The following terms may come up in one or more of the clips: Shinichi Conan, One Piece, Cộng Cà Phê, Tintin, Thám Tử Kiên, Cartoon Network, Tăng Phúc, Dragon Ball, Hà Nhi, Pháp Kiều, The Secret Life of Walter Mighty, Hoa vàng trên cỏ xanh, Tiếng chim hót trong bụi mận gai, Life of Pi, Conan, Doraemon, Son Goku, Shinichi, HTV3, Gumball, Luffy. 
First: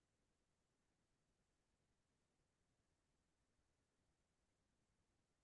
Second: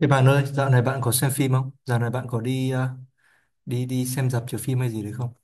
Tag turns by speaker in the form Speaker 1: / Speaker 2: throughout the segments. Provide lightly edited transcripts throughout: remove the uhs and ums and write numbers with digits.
Speaker 1: Thế bạn ơi, dạo này bạn có xem phim không? Dạo này bạn có đi ờ, đi đi xem rạp chiếu phim hay gì đấy không?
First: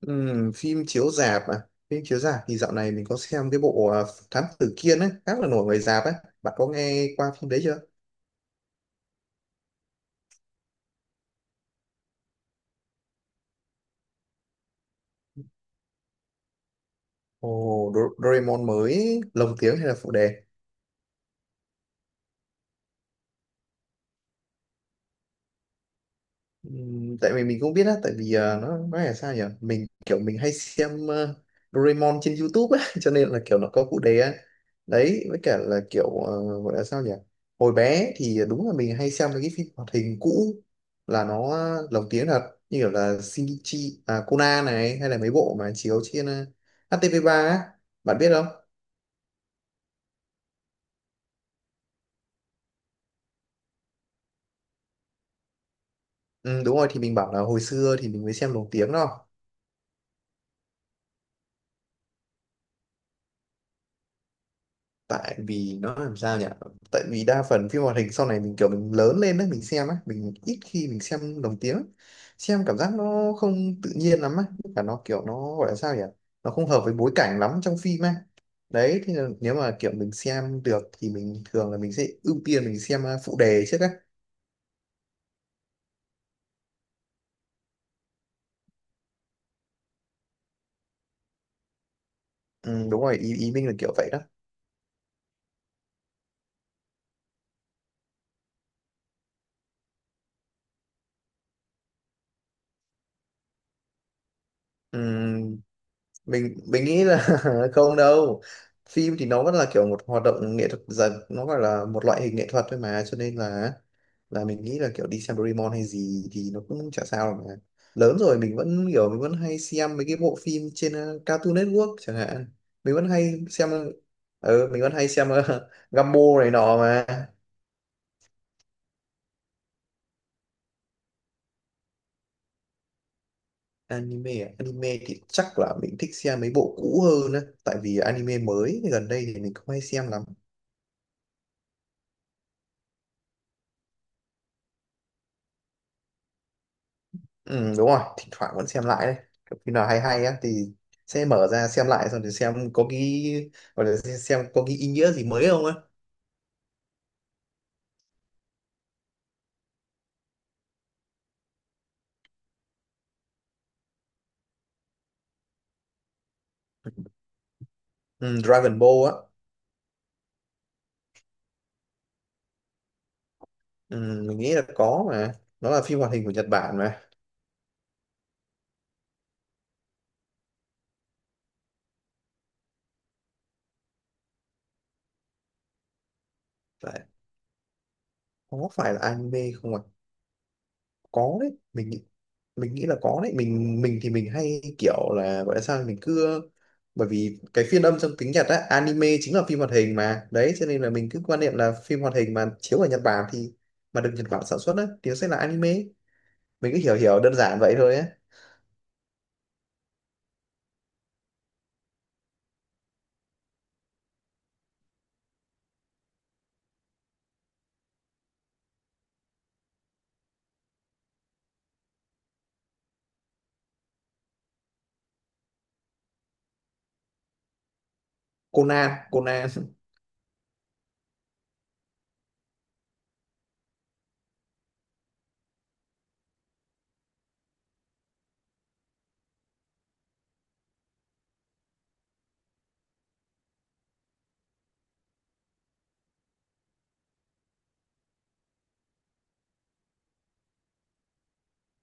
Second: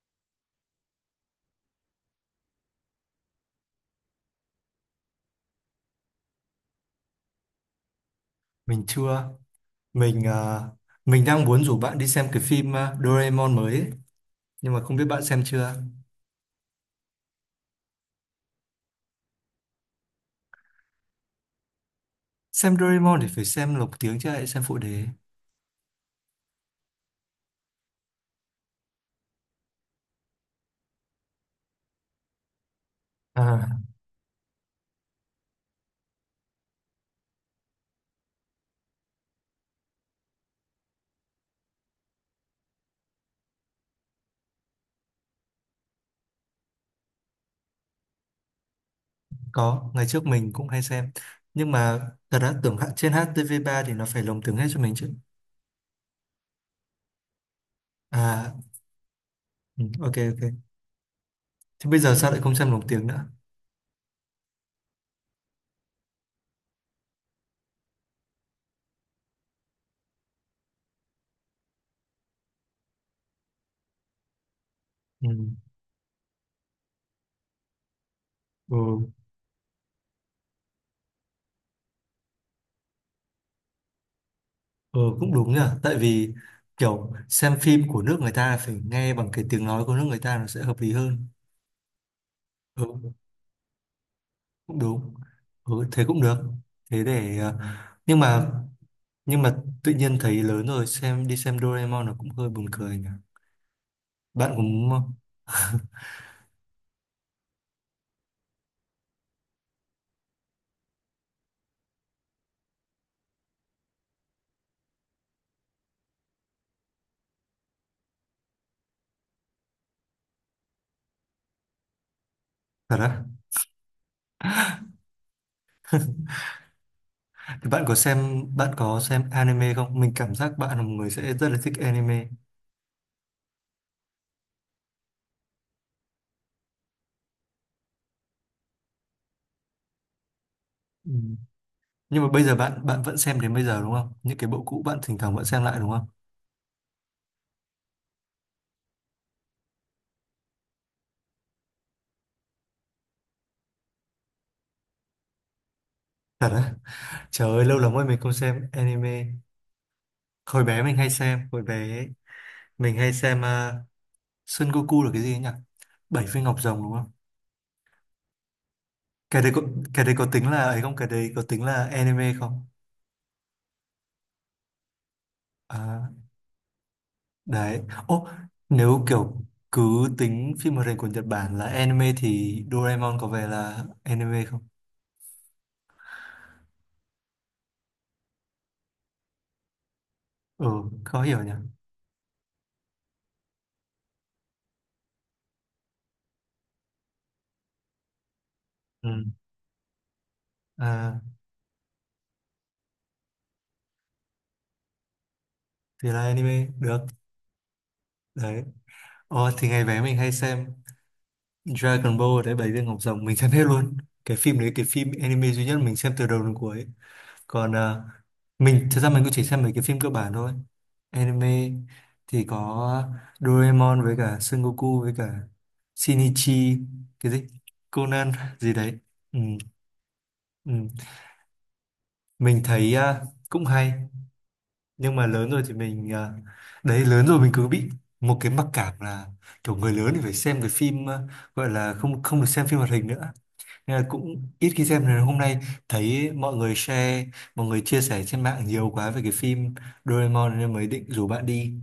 Speaker 2: Phim chiếu rạp à? Phim chiếu rạp thì dạo này mình có xem cái bộ à, Thám Tử Kiên ấy khá là nổi ngoài rạp ấy. Bạn có nghe qua phim đấy chưa?
Speaker 1: Mình chưa. Mình ờ, mình đang muốn rủ bạn đi xem cái phim Doraemon mới ấy. Nhưng mà không biết bạn xem chưa.
Speaker 2: Ồ, Doraemon mới lồng tiếng hay là phụ đề?
Speaker 1: Xem Doraemon thì phải xem lục tiếng chứ lại xem phụ đề.
Speaker 2: Tại vì mình cũng biết á, tại vì nó nói là sao nhỉ, mình kiểu mình hay xem Doraemon trên YouTube á cho nên là kiểu nó
Speaker 1: À,
Speaker 2: có phụ đề á. Đấy, với cả là kiểu gọi là sao nhỉ, hồi bé thì đúng là mình hay xem mấy cái phim hoạt hình cũ là nó lồng tiếng thật, như kiểu là Shinichi à, Conan này, hay là mấy bộ mà chiếu trên HTV3 á, bạn biết không?
Speaker 1: có, ngày trước mình cũng hay xem. Nhưng mà thật ra tưởng trên HTV3 thì nó phải lồng tiếng hết cho mình chứ.
Speaker 2: Ừ, đúng rồi, thì mình bảo là hồi xưa thì mình mới xem
Speaker 1: À,
Speaker 2: lồng tiếng đâu.
Speaker 1: ừ, ok, ok. Thế bây giờ sao lại không xem lồng tiếng nữa?
Speaker 2: Tại vì nó làm sao nhỉ, tại vì đa phần phim hoạt hình sau này mình kiểu mình lớn lên đó mình xem á, mình ít khi mình xem lồng tiếng. Xem cảm giác nó không tự nhiên lắm á, và nó kiểu
Speaker 1: Ừ.
Speaker 2: nó gọi là sao nhỉ, nó không hợp với bối cảnh lắm trong phim á. Đấy
Speaker 1: Ừ.
Speaker 2: thì là nếu mà kiểu mình xem được thì mình thường là mình sẽ ưu tiên mình xem phụ đề trước á.
Speaker 1: Ừ cũng đúng nhỉ. Tại vì kiểu xem phim của nước người ta phải nghe bằng cái tiếng nói của nước người ta, nó sẽ hợp lý hơn.
Speaker 2: Ừ, đúng
Speaker 1: Ừ
Speaker 2: rồi, ý ý mình là kiểu vậy đó.
Speaker 1: cũng đúng. Ừ thế cũng được. Thế để, Nhưng mà Nhưng mà tự nhiên thấy lớn rồi đi xem Doraemon nó cũng hơi buồn cười nhỉ. Bạn cũng.
Speaker 2: Ừ, mình nghĩ là không đâu. Phim thì nó vẫn là kiểu một hoạt động nghệ thuật, dần nó gọi là một loại hình nghệ thuật thôi mà, cho nên là mình nghĩ là kiểu đi xem Doraemon hay gì thì nó cũng chả sao mà. Lớn rồi mình vẫn kiểu mình vẫn hay xem mấy cái bộ phim trên Cartoon Network chẳng hạn, mình
Speaker 1: Thật
Speaker 2: vẫn
Speaker 1: á.
Speaker 2: hay xem. Ừ, mình vẫn hay xem Gumball này nọ mà.
Speaker 1: Thì bạn có xem, bạn có xem anime không? Mình cảm giác bạn là một người sẽ rất là thích anime.
Speaker 2: Anime à? Anime thì chắc là mình thích xem mấy bộ cũ hơn á, tại vì anime mới gần đây thì mình không hay xem lắm.
Speaker 1: Ừ. Nhưng mà bây giờ bạn Bạn vẫn xem đến bây giờ đúng không? Những cái bộ cũ bạn thỉnh thoảng vẫn xem lại đúng không?
Speaker 2: Ừ, đúng rồi, thỉnh thoảng vẫn xem lại đấy. Kiểu khi nào hay hay á thì sẽ mở ra xem lại, xong thì xem có cái gọi là xem có cái ý nghĩa gì mới không á.
Speaker 1: Thật á. Trời ơi lâu lắm rồi mình không xem anime. Hồi bé mình hay xem Son Goku là cái gì ấy nhỉ, bảy viên ngọc rồng đúng không?
Speaker 2: Ừ, Dragon Ball á.
Speaker 1: Cái đấy có cái đấy có tính là ấy không, cái đấy có tính là anime không?
Speaker 2: Ừ, mình nghĩ là có mà, nó là phim
Speaker 1: À,
Speaker 2: hoạt hình của Nhật Bản mà.
Speaker 1: đấy, ô, nếu kiểu cứ tính phim hoạt hình của Nhật Bản là anime thì Doraemon có vẻ là anime không?
Speaker 2: Phải, có phải là anime không ạ?
Speaker 1: Ừ, khó
Speaker 2: Có
Speaker 1: hiểu nhỉ.
Speaker 2: đấy, mình nghĩ là có đấy, mình thì mình hay kiểu là gọi là sao, mình cứ. Bởi vì cái phiên âm trong tiếng Nhật á, anime
Speaker 1: Ừ.
Speaker 2: chính là phim hoạt hình mà, đấy cho nên là mình
Speaker 1: À,
Speaker 2: cứ quan niệm là phim hoạt hình mà chiếu ở Nhật Bản thì mà được Nhật Bản sản xuất á thì nó sẽ là anime.
Speaker 1: thì là anime
Speaker 2: Mình cứ hiểu
Speaker 1: được.
Speaker 2: hiểu đơn giản vậy thôi á.
Speaker 1: Đấy, ô, thì ngày bé mình hay xem Dragon Ball đấy, bảy viên ngọc rồng mình xem hết luôn. Cái phim đấy, cái phim anime duy nhất mình xem từ đầu đến cuối. Còn mình thật ra mình cũng chỉ xem mấy cái phim cơ bản thôi. Anime thì có Doraemon với cả Son Goku với cả Shinichi, cái gì, Conan gì đấy.
Speaker 2: Conan,
Speaker 1: Ừ,
Speaker 2: Conan.
Speaker 1: ừ. Mình thấy cũng hay nhưng mà lớn rồi thì đấy lớn rồi mình cứ bị một cái mặc cảm là kiểu người lớn thì phải xem cái phim, gọi là không không được xem phim hoạt hình nữa. Nên là cũng ít khi xem. Rồi hôm nay thấy mọi người share, mọi người chia sẻ trên mạng nhiều quá về cái phim Doraemon nên mới định rủ bạn đi.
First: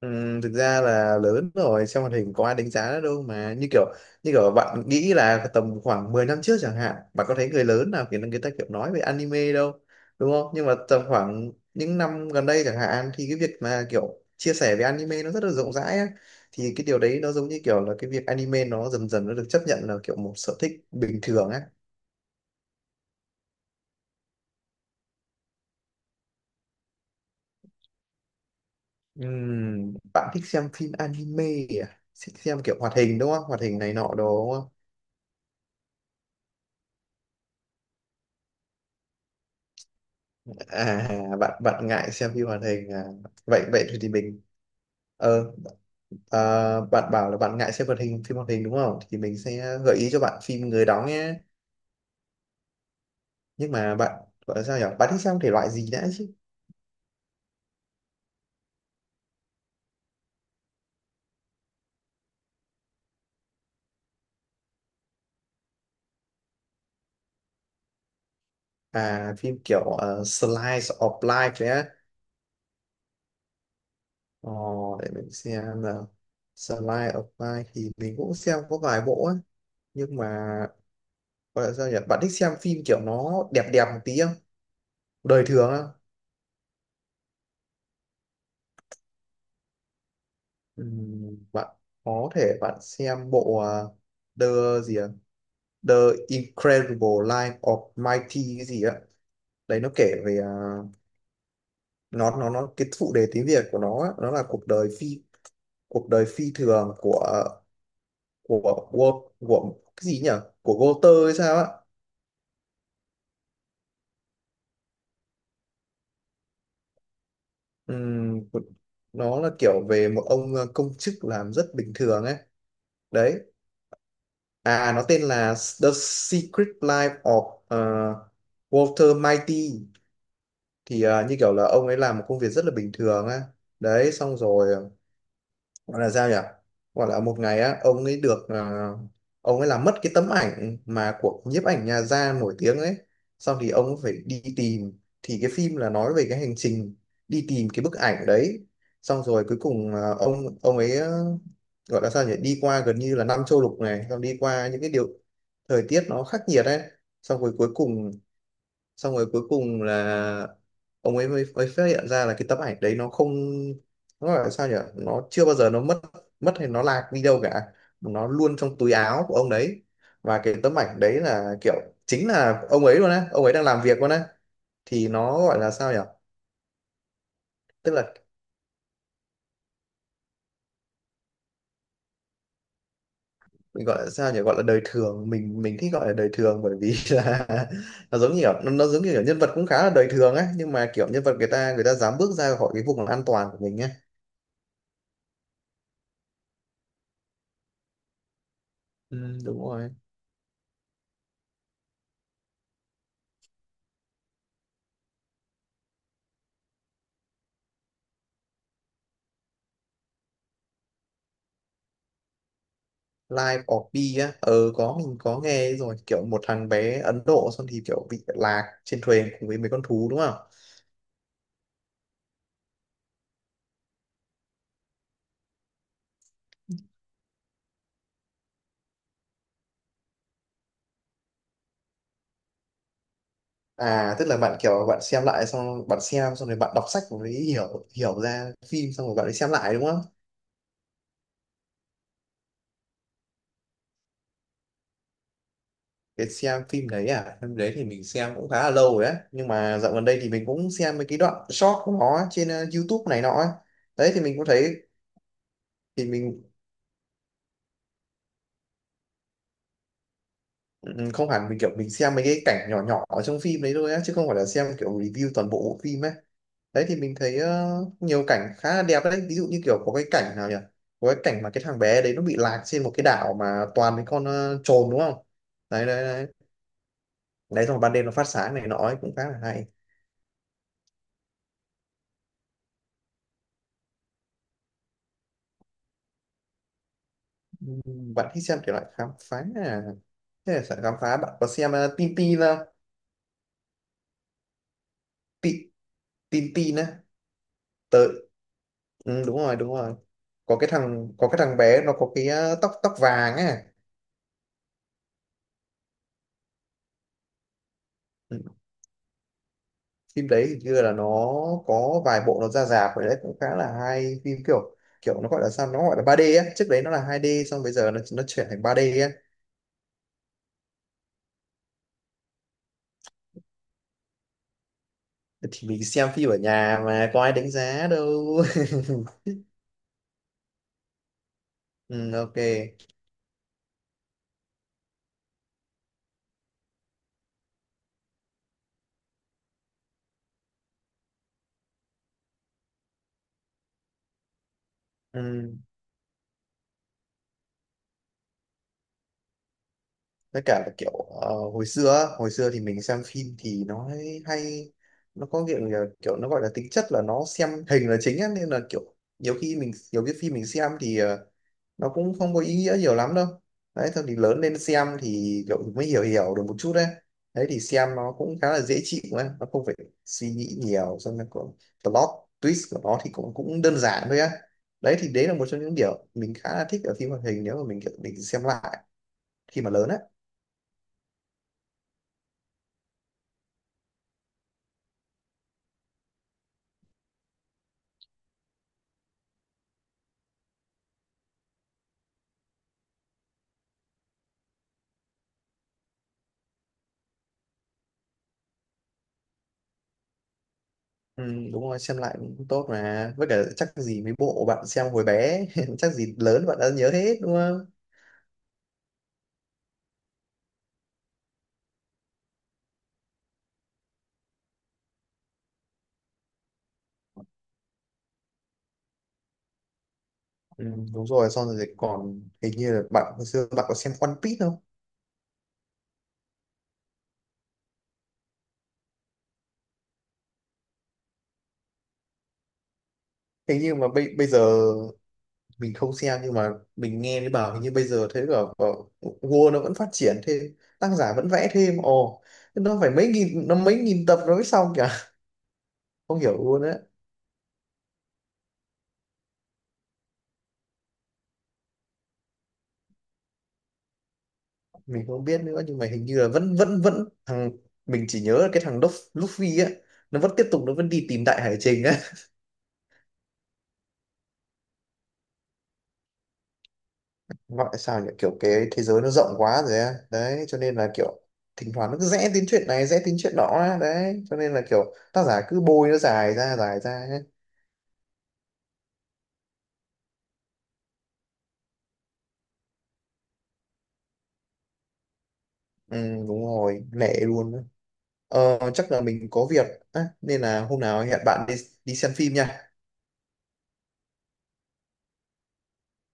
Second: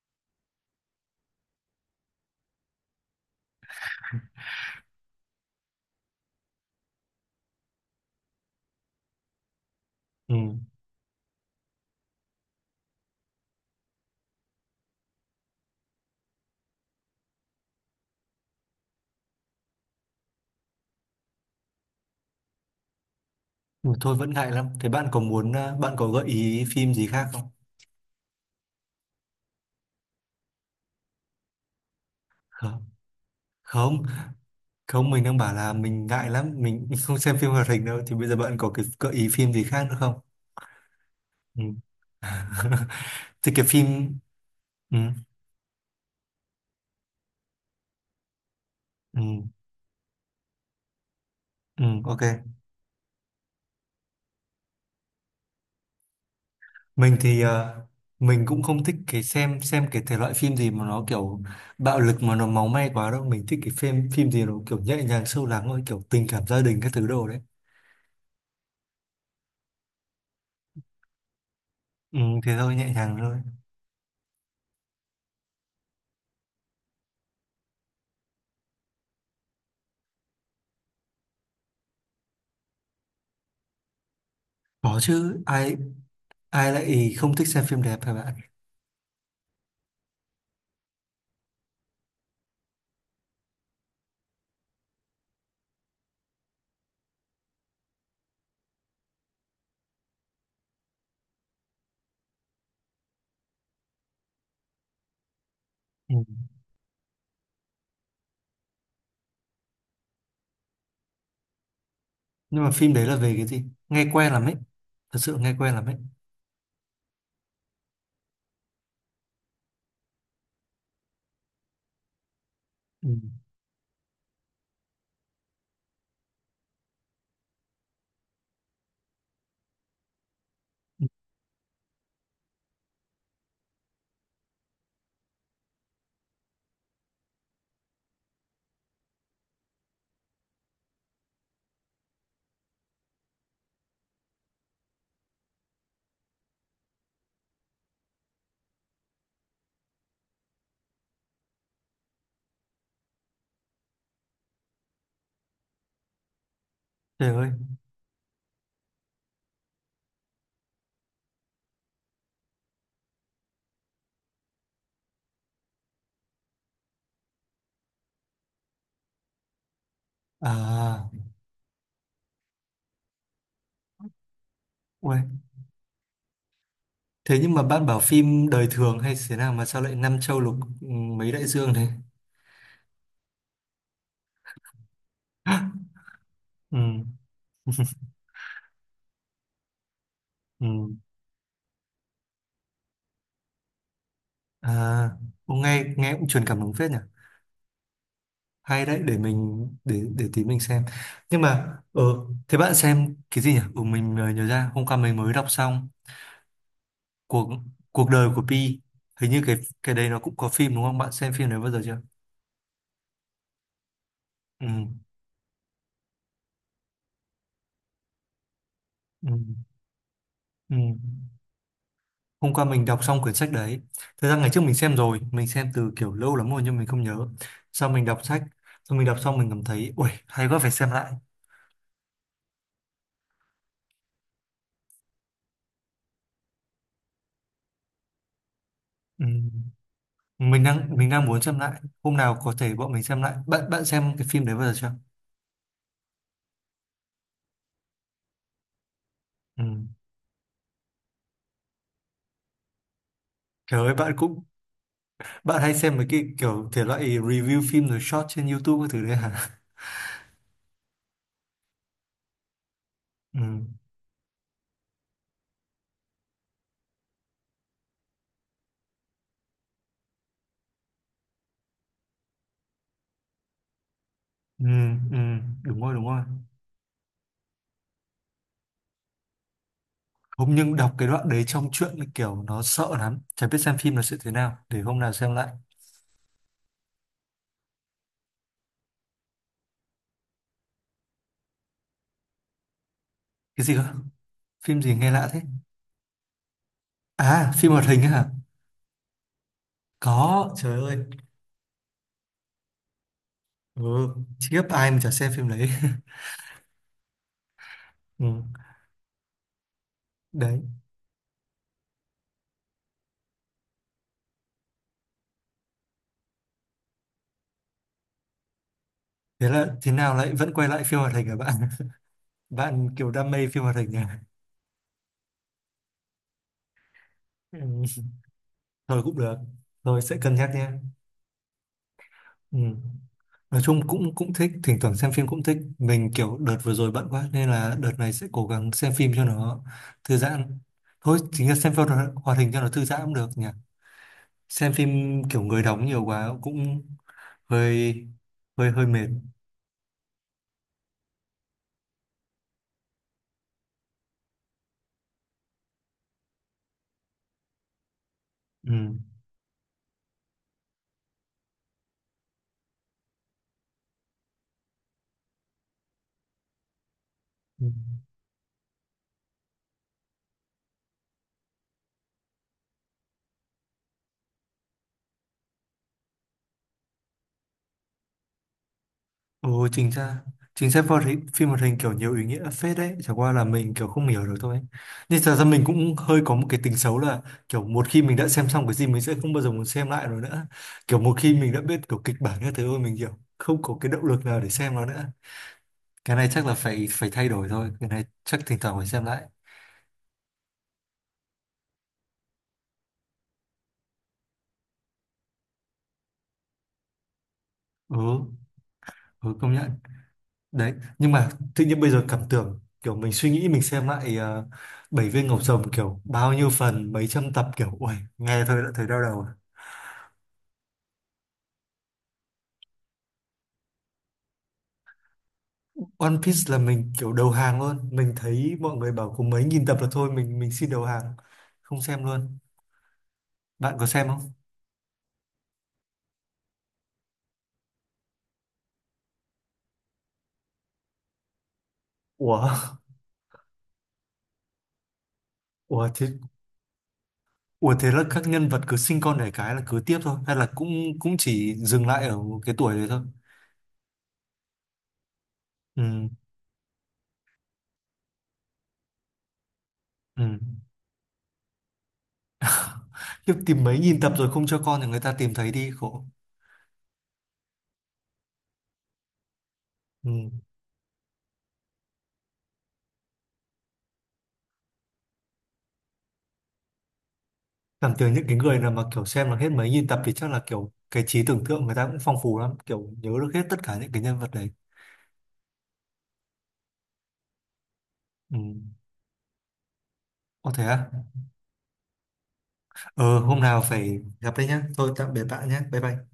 Speaker 2: Thực ra là lớn rồi xem hoạt hình có ai đánh giá nó đâu mà, như kiểu bạn nghĩ là tầm khoảng 10 năm trước chẳng hạn, bạn có thấy người lớn nào kiểu người ta kiểu nói về anime đâu, đúng
Speaker 1: Ừ.
Speaker 2: không? Nhưng mà tầm khoảng những năm gần đây chẳng hạn thì cái việc mà kiểu chia sẻ về anime nó rất là rộng rãi á. Thì cái điều đấy nó giống như kiểu là cái việc anime nó dần dần nó được chấp nhận là kiểu một sở thích bình thường á.
Speaker 1: Ừ, thôi vẫn ngại lắm. Thế bạn có muốn, bạn có gợi ý phim gì khác không?
Speaker 2: Bạn thích xem phim anime à, thích xem kiểu
Speaker 1: Không.
Speaker 2: hoạt hình đúng không, hoạt hình này nọ
Speaker 1: Không,
Speaker 2: đồ đúng?
Speaker 1: không, mình đang bảo là mình ngại lắm, mình không xem phim hoạt hình đâu. Thì bây giờ bạn có cái gợi ý phim gì khác nữa không?
Speaker 2: À,
Speaker 1: Ừ.
Speaker 2: bạn bạn ngại xem phim hoạt hình à?
Speaker 1: Thì
Speaker 2: vậy
Speaker 1: cái phim...
Speaker 2: vậy thì mình
Speaker 1: Ừ,
Speaker 2: ờ à, bạn bảo là bạn ngại xem hoạt hình phim hoạt hình đúng không, thì
Speaker 1: ừ,
Speaker 2: mình sẽ gợi ý cho bạn phim người đóng nhé.
Speaker 1: ừ, ok.
Speaker 2: Nhưng mà bạn gọi là sao nhỉ, bạn thích xem thể loại gì đã chứ?
Speaker 1: Mình thì mình cũng không thích cái xem cái thể loại phim gì mà nó kiểu bạo lực mà nó máu me quá đâu. Mình thích cái phim phim gì nó kiểu nhẹ nhàng sâu lắng thôi, kiểu tình cảm gia đình các thứ đồ đấy.
Speaker 2: À phim kiểu slice of life đấy á.
Speaker 1: Ừ, thế thôi nhẹ nhàng thôi.
Speaker 2: ờ, để mình xem nào. Slice of life thì mình cũng xem có vài bộ á, nhưng mà gọi là sao nhỉ, bạn thích xem phim kiểu nó đẹp đẹp một tí không?
Speaker 1: Có chứ,
Speaker 2: Đời thường
Speaker 1: ai,
Speaker 2: á,
Speaker 1: ai lại không thích xem phim đẹp hả bạn.
Speaker 2: Bạn có thể bạn xem bộ à, The gì ạ, The Incredible Life of Mighty cái gì á. Đấy nó kể về à, nó cái phụ đề tiếng Việt của nó á, nó là cuộc đời phi, cuộc
Speaker 1: Ừ.
Speaker 2: đời phi thường của, của cái gì nhỉ, của Walter hay sao á.
Speaker 1: Nhưng mà phim đấy là về cái gì? Nghe quen lắm ấy, thật sự nghe quen lắm ấy.
Speaker 2: Ừm, nó là kiểu về một ông công chức làm rất bình thường ấy.
Speaker 1: Ừ.
Speaker 2: Đấy, à nó tên là The Secret Life of Walter Mighty, thì
Speaker 1: Ừ,
Speaker 2: à, như kiểu là ông ấy làm một công việc rất là bình thường á. Đấy xong rồi gọi là sao nhỉ, gọi là một ngày á ông ấy được à, ông ấy làm mất cái tấm ảnh mà của nhiếp ảnh nhà gia nổi tiếng ấy, xong thì ông ấy phải đi tìm, thì cái phim là nói về cái hành trình đi tìm cái bức ảnh đấy. Xong rồi cuối cùng à, ông ấy à, gọi là sao nhỉ, đi qua gần như là năm châu lục này, xong đi qua những cái điều thời tiết nó khắc nghiệt ấy.
Speaker 1: trời
Speaker 2: xong
Speaker 1: ơi.
Speaker 2: rồi cuối cùng Xong rồi cuối cùng là ông ấy mới phát hiện ra là cái tấm ảnh đấy nó không, nó gọi là sao nhỉ, nó chưa bao giờ nó mất, mất hay nó lạc đi đâu cả, nó luôn trong túi áo của ông đấy. Và cái tấm ảnh
Speaker 1: À,
Speaker 2: đấy là kiểu chính là ông ấy luôn á, ông ấy đang làm việc luôn á. Thì nó
Speaker 1: ui.
Speaker 2: gọi là sao nhỉ,
Speaker 1: Thế nhưng mà bạn
Speaker 2: tức
Speaker 1: bảo
Speaker 2: là
Speaker 1: phim đời thường hay thế nào mà sao lại năm châu lục, ừ, mấy đại dương thế?
Speaker 2: mình gọi là sao nhỉ, gọi là đời thường, mình thích gọi là đời thường bởi
Speaker 1: Ừ.
Speaker 2: vì là nó giống như kiểu nhân vật cũng khá là đời thường ấy,
Speaker 1: Ừ.
Speaker 2: nhưng mà kiểu nhân vật người ta dám bước ra khỏi cái vùng an toàn của mình á.
Speaker 1: À, cũng nghe, nghe cũng truyền cảm hứng phết nhỉ. Hay đấy, để
Speaker 2: Ừ, đúng
Speaker 1: mình,
Speaker 2: rồi.
Speaker 1: để tí mình xem. Nhưng mà thế bạn xem cái gì nhỉ? Ừ, mình nhớ ra hôm qua mình mới đọc xong cuộc cuộc đời của Pi. Hình như cái đấy nó cũng có phim đúng không? Bạn xem phim đấy bao giờ chưa?
Speaker 2: Life of Pi á,
Speaker 1: Ừ,
Speaker 2: có, mình có nghe rồi, kiểu một thằng bé Ấn Độ xong thì kiểu bị lạc trên
Speaker 1: ừ,
Speaker 2: thuyền cùng với mấy con thú đúng không?
Speaker 1: ừ. Hôm qua mình đọc xong quyển sách đấy. Thật ra ngày trước mình xem rồi, mình xem từ kiểu lâu lắm rồi nhưng mình không nhớ. Sau mình đọc sách, xong mình đọc xong mình cảm thấy ui hay quá phải xem lại.
Speaker 2: À tức là bạn kiểu bạn xem lại, xong bạn xem xong rồi bạn đọc sách mới hiểu hiểu ra phim, xong rồi
Speaker 1: Ừ.
Speaker 2: bạn đi xem lại đúng không?
Speaker 1: Mình đang muốn xem lại, hôm nào có thể bọn mình xem lại. Bạn bạn xem cái phim đấy bao giờ chưa?
Speaker 2: Cái xem phim đấy à, phim đấy thì mình xem cũng khá là lâu rồi á, nhưng
Speaker 1: Ừ.
Speaker 2: mà dạo gần đây thì mình cũng xem mấy cái đoạn short của nó trên YouTube này nọ ấy.
Speaker 1: Trời ơi
Speaker 2: Đấy
Speaker 1: bạn
Speaker 2: thì mình
Speaker 1: cũng,
Speaker 2: cũng thấy,
Speaker 1: bạn hay xem
Speaker 2: thì
Speaker 1: mấy cái
Speaker 2: mình.
Speaker 1: kiểu thể loại review phim rồi short trên YouTube cái thứ đấy hả?
Speaker 2: Ừ, không hẳn mình kiểu mình xem mấy cái cảnh nhỏ nhỏ ở
Speaker 1: Ừ.
Speaker 2: trong phim đấy thôi á, chứ không phải là xem kiểu review toàn bộ bộ phim ấy. Đấy thì mình thấy nhiều cảnh khá là đẹp đấy, ví dụ như kiểu có cái cảnh nào nhỉ, có cái cảnh mà cái thằng bé đấy nó bị lạc trên một cái đảo mà toàn mấy con
Speaker 1: Ừ.
Speaker 2: trồn đúng không?
Speaker 1: Ừ. Đúng
Speaker 2: Đấy
Speaker 1: rồi,
Speaker 2: đấy
Speaker 1: đúng rồi.
Speaker 2: đấy, đấy xong rồi ban đêm nó phát sáng này nọ ấy cũng khá là hay.
Speaker 1: Hôm nhưng đọc cái đoạn đấy trong truyện là kiểu nó sợ lắm, chả biết xem phim là sẽ thế nào, để hôm nào xem lại.
Speaker 2: Ừ, bạn thích xem kiểu loại khám phá à, thế là sợ khám phá, bạn có xem tin tin không?
Speaker 1: Cái gì cơ? Phim gì nghe lạ thế?
Speaker 2: Tin, tin tin á,
Speaker 1: À phim hoạt hình ấy
Speaker 2: tới.
Speaker 1: hả?
Speaker 2: Ừ, đúng rồi, đúng rồi.
Speaker 1: Có, trời ơi.
Speaker 2: Có cái thằng bé nó có cái tóc tóc vàng ấy.
Speaker 1: Ừ. Khiếp, ai mà chả xem phim đấy.
Speaker 2: Ừ.
Speaker 1: Ừ.
Speaker 2: Phim đấy thì
Speaker 1: Đấy.
Speaker 2: như là nó có vài bộ nó ra rạp rồi đấy, cũng khá là hay, phim kiểu kiểu nó gọi là sao, nó gọi là 3D á, trước đấy nó là 2D, xong bây giờ nó chuyển thành 3D á.
Speaker 1: Thế là thế nào lại vẫn quay lại phim hoạt hình hả bạn? Bạn kiểu đam mê phim hoạt hình nha.
Speaker 2: Thì mình xem phim ở nhà mà có ai đánh
Speaker 1: Ừ.
Speaker 2: giá đâu.
Speaker 1: Thôi cũng được. Thôi sẽ cân nhắc nha.
Speaker 2: Ừ, ok.
Speaker 1: Ừ. Nói chung cũng cũng thích, thỉnh thoảng xem phim cũng thích. Mình kiểu đợt vừa rồi bận quá nên là đợt này sẽ cố gắng xem phim cho nó thư giãn. Thôi chính là xem phim hoạt hoạt hình cho nó thư giãn cũng được nhỉ. Xem phim kiểu
Speaker 2: Ừ.
Speaker 1: người đóng nhiều quá cũng hơi hơi hơi mệt.
Speaker 2: Với cả là kiểu hồi xưa á, hồi xưa thì mình xem phim thì nó hay hay- nó có kiểu là kiểu nó gọi là tính chất là nó xem hình là chính á, nên là kiểu
Speaker 1: Ừ.
Speaker 2: nhiều khi mình nhiều cái phim mình xem thì nó cũng không có ý nghĩa nhiều lắm đâu. Đấy thôi thì lớn lên xem thì cậu mới hiểu hiểu được một chút đấy. Đấy thì
Speaker 1: Ừ.
Speaker 2: xem nó cũng khá là dễ chịu ấy, nó không phải suy nghĩ nhiều, xong rồi còn plot twist của nó thì cũng cũng đơn giản thôi á. Đấy thì đấy là một trong những điều mình khá là thích ở phim hoạt hình nếu mà mình kiểu mình xem lại khi
Speaker 1: Ồ
Speaker 2: mà lớn
Speaker 1: chính
Speaker 2: á.
Speaker 1: ra chính ra phim hoạt hình, kiểu nhiều ý nghĩa phết đấy, chẳng qua là mình kiểu không hiểu được thôi. Nhưng thật ra mình cũng hơi có một cái tính xấu là kiểu một khi mình đã xem xong cái gì mình sẽ không bao giờ muốn xem lại rồi nữa. Kiểu một khi mình đã biết kiểu kịch bản như thế rồi mình kiểu không có cái động lực nào để xem nó nữa. Cái này chắc là phải phải thay đổi thôi, cái này chắc thỉnh thoảng phải xem lại.
Speaker 2: Ừ, đúng rồi, xem lại cũng tốt mà, với cả chắc gì mấy bộ bạn xem hồi bé, chắc gì lớn bạn đã nhớ hết đúng không?
Speaker 1: Ừ, ừ, công nhận. Đấy, nhưng mà tự nhiên bây giờ cảm tưởng kiểu mình suy nghĩ mình xem lại bảy viên ngọc rồng kiểu bao nhiêu phần mấy trăm tập kiểu ui nghe thôi đã thấy đau đầu.
Speaker 2: Ừ, đúng rồi, xong rồi còn hình như là bạn hồi xưa bạn có xem One Piece không?
Speaker 1: One Piece là mình kiểu đầu hàng luôn, mình thấy mọi người bảo có mấy nghìn tập là thôi, mình xin đầu hàng, không xem luôn.
Speaker 2: Thế
Speaker 1: Bạn
Speaker 2: nhưng
Speaker 1: có
Speaker 2: mà
Speaker 1: xem
Speaker 2: bây bây
Speaker 1: không?
Speaker 2: giờ mình không xem, nhưng mà mình nghe thấy bảo hình như bây giờ thấy bảo Word nó vẫn phát triển thêm, tác giả vẫn vẽ thêm. Ồ,
Speaker 1: Ủa.
Speaker 2: thế nó phải mấy nghìn, nó mấy nghìn tập nó mới xong kìa.
Speaker 1: Ủa thế.
Speaker 2: Không hiểu luôn á.
Speaker 1: Ủa thế là các nhân vật cứ sinh con đẻ cái là cứ tiếp thôi hay là cũng cũng chỉ dừng lại ở một cái tuổi đấy thôi?
Speaker 2: Mình không biết nữa nhưng
Speaker 1: Ừ,
Speaker 2: mà hình như là vẫn vẫn vẫn thằng, mình chỉ nhớ là cái thằng Luffy á, nó vẫn
Speaker 1: ừ.
Speaker 2: tiếp tục, nó vẫn đi tìm đại hải trình á.
Speaker 1: Chứ tìm mấy nghìn tập rồi không cho con thì người ta tìm thấy đi khổ.
Speaker 2: Gọi là sao nhỉ, kiểu cái thế giới nó rộng quá rồi á,
Speaker 1: Ừ.
Speaker 2: đấy cho nên là kiểu thỉnh thoảng nó cứ rẽ đến chuyện này rẽ đến chuyện đó á. Đấy cho nên là kiểu tác giả cứ bôi nó dài ra ấy.
Speaker 1: Cảm tưởng những cái người nào mà kiểu xem là hết mấy nghìn tập thì chắc là kiểu cái trí tưởng tượng người ta cũng phong phú lắm, kiểu nhớ được hết tất cả những cái nhân vật đấy.
Speaker 2: Ừ, đúng rồi, lẻ luôn á.
Speaker 1: Ừ.
Speaker 2: Chắc là mình có việc á, nên
Speaker 1: Ồ
Speaker 2: là
Speaker 1: thế
Speaker 2: hôm
Speaker 1: à.
Speaker 2: nào hẹn bạn đi, đi xem phim nha.
Speaker 1: Ờ, hôm nào phải gặp đấy nhá. Thôi tạm biệt bạn nhé. Bye bye.